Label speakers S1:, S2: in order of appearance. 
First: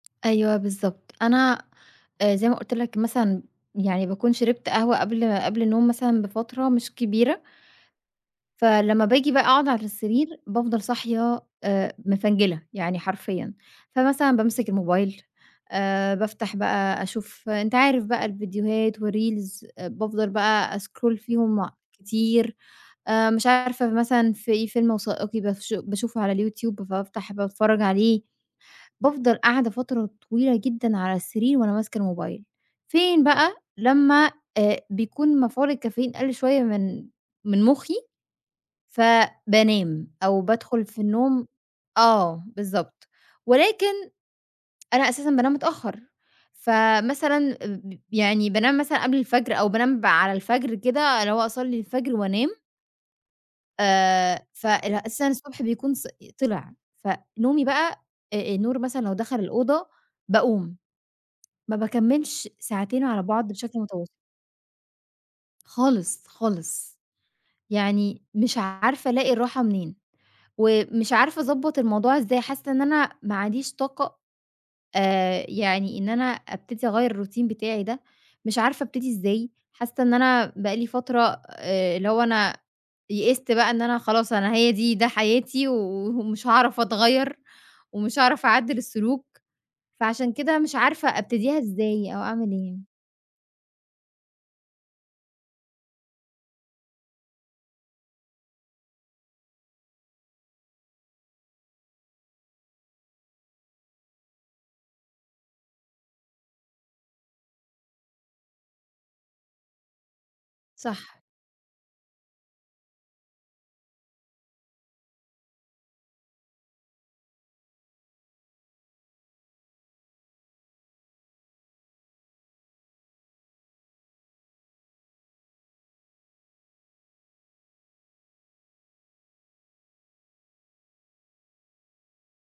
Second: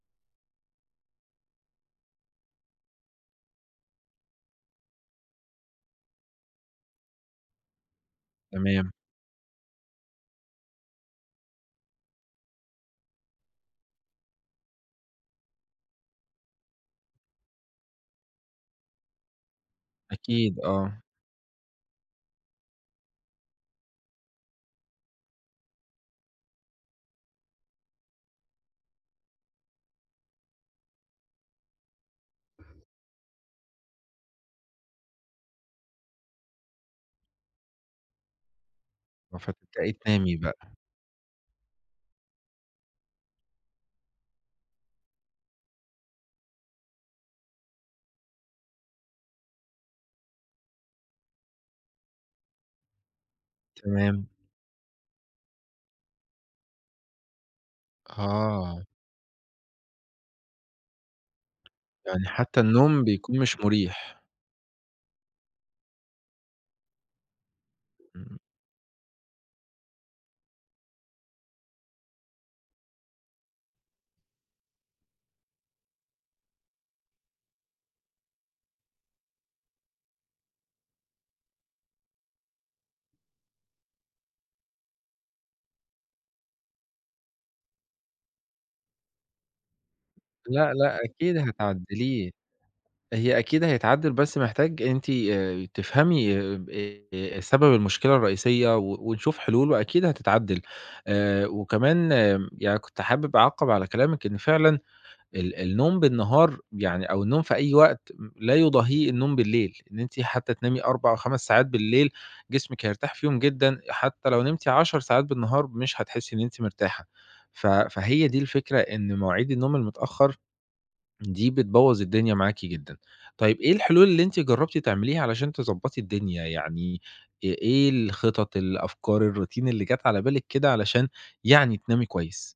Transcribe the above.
S1: أيوه، بالضبط أنا آآ زي ما قُلت لَك مثلًا، يعني باكون شِربت قهوة قبل قبل النوم مثلًاً بفترة مش كبيرة،
S2: تمام.
S1: فلمّا باجي بقى أقعُد على السرير بافضل صاحية آآ مفنجِلة، يعني حرفيًا فمثلاً، بامسِك الموبايل آآ بافتح بقى أشوف أنت عارف بقى الـڤيديوهات و reels آآ بافضل
S2: أكيد،
S1: بقى
S2: آه.
S1: أسكرول فيهم كتير، آآ مش عارفة فمثلًا، في فيلم وثائقي بافش باشوفه على الYouTube فبافتح باتفرّج عليه. بافضل قاعدة فترة طويلة جدًا، على السرير وأنا ماسكة الموبايل. فين بقى لمّا آآ بيكون مفعول الcaffeine قَل شوية من من مُخّي
S2: آه، فتبدأي
S1: فبانام
S2: تنامي،
S1: أو
S2: بقى.
S1: بادخُل في النوم آه بالضبط ولكن، أنا أساسًا بانام متأخر فمثلاً أ ب يعني بانام مثلًا قبل الفجر أو بانام ب على الفجر كده اللي هو أصلّي الفجر وأنام
S2: تمام.
S1: آآ فارأ أساسًا الصبح بيكون ص ي طلع فنومي بقى، آآ النور
S2: آه.
S1: مثلًا لو دخل الأوضة باقوم. ما
S2: يعني،
S1: باكمِّلش
S2: حتى النوم
S1: ساعتين على
S2: بيكون
S1: بعض،
S2: مش
S1: بشكل متواصل.
S2: مريح.
S1: خالص، خالص يعني
S2: إمم.
S1: مش عارفة، ألاقي الراحة منين ومش عارفة أضبّط الموضوع إزاي؟ حاسّة إن أنا ما عنديش طاقة آآ يعني إن أنا أبتدي أغيّر الroutine بتاعي ده، مش عارفة أبتدي إزاي حاسّة إن أنا بقى لي فترة آآ اللي هو، أنا يئست بقى إن أنا خلاص أنا هي دي ده حياتي وه ومش هاعرف أتغيّر ومش هاعرف أعدّل السلوك. فعشان كده
S2: لأ،
S1: مش
S2: لأ،
S1: عارفة
S2: أكيد
S1: أبتديها إزاي أو
S2: هتعدّليه،
S1: أعمل إيه؟
S2: هي أكيد هيتعدّل بس محتاج أنتِ آآ ي تفهمي ب إيه سبب المشكلة الرئيسية و ونشوف حلول وأكيد هتتعدّل، آآ وكمان م يعني كنت حابِب أعقّب على كلامِك إن فعلًا ال النوم بالنهار يعني أو النوم في أي وقت م لا يضاهيه النوم بالليل، إن أنتِ حتى تنامي 4 أو
S1: صح.
S2: 5 ساعات بالليل جسمِك هيرتاح فيهم جدًا أ حتى لو نمتي 10 ساعات بالنهار، مش هتحسّي إن أنتِ مرتاحة فهي دي الفكرة، إن مواعيد النوم المتأخر دي بتبوّظ الدنيا معاكِ جدًا. طيب إيه الحلول اللي أنتِ جرّبتِ تعمليها علشان تضبّطي الدنيا، يعني أ إيه الخطط، الأفكار، الroutine اللي جات على بالِك كده، علشان يعني تنامي كويس؟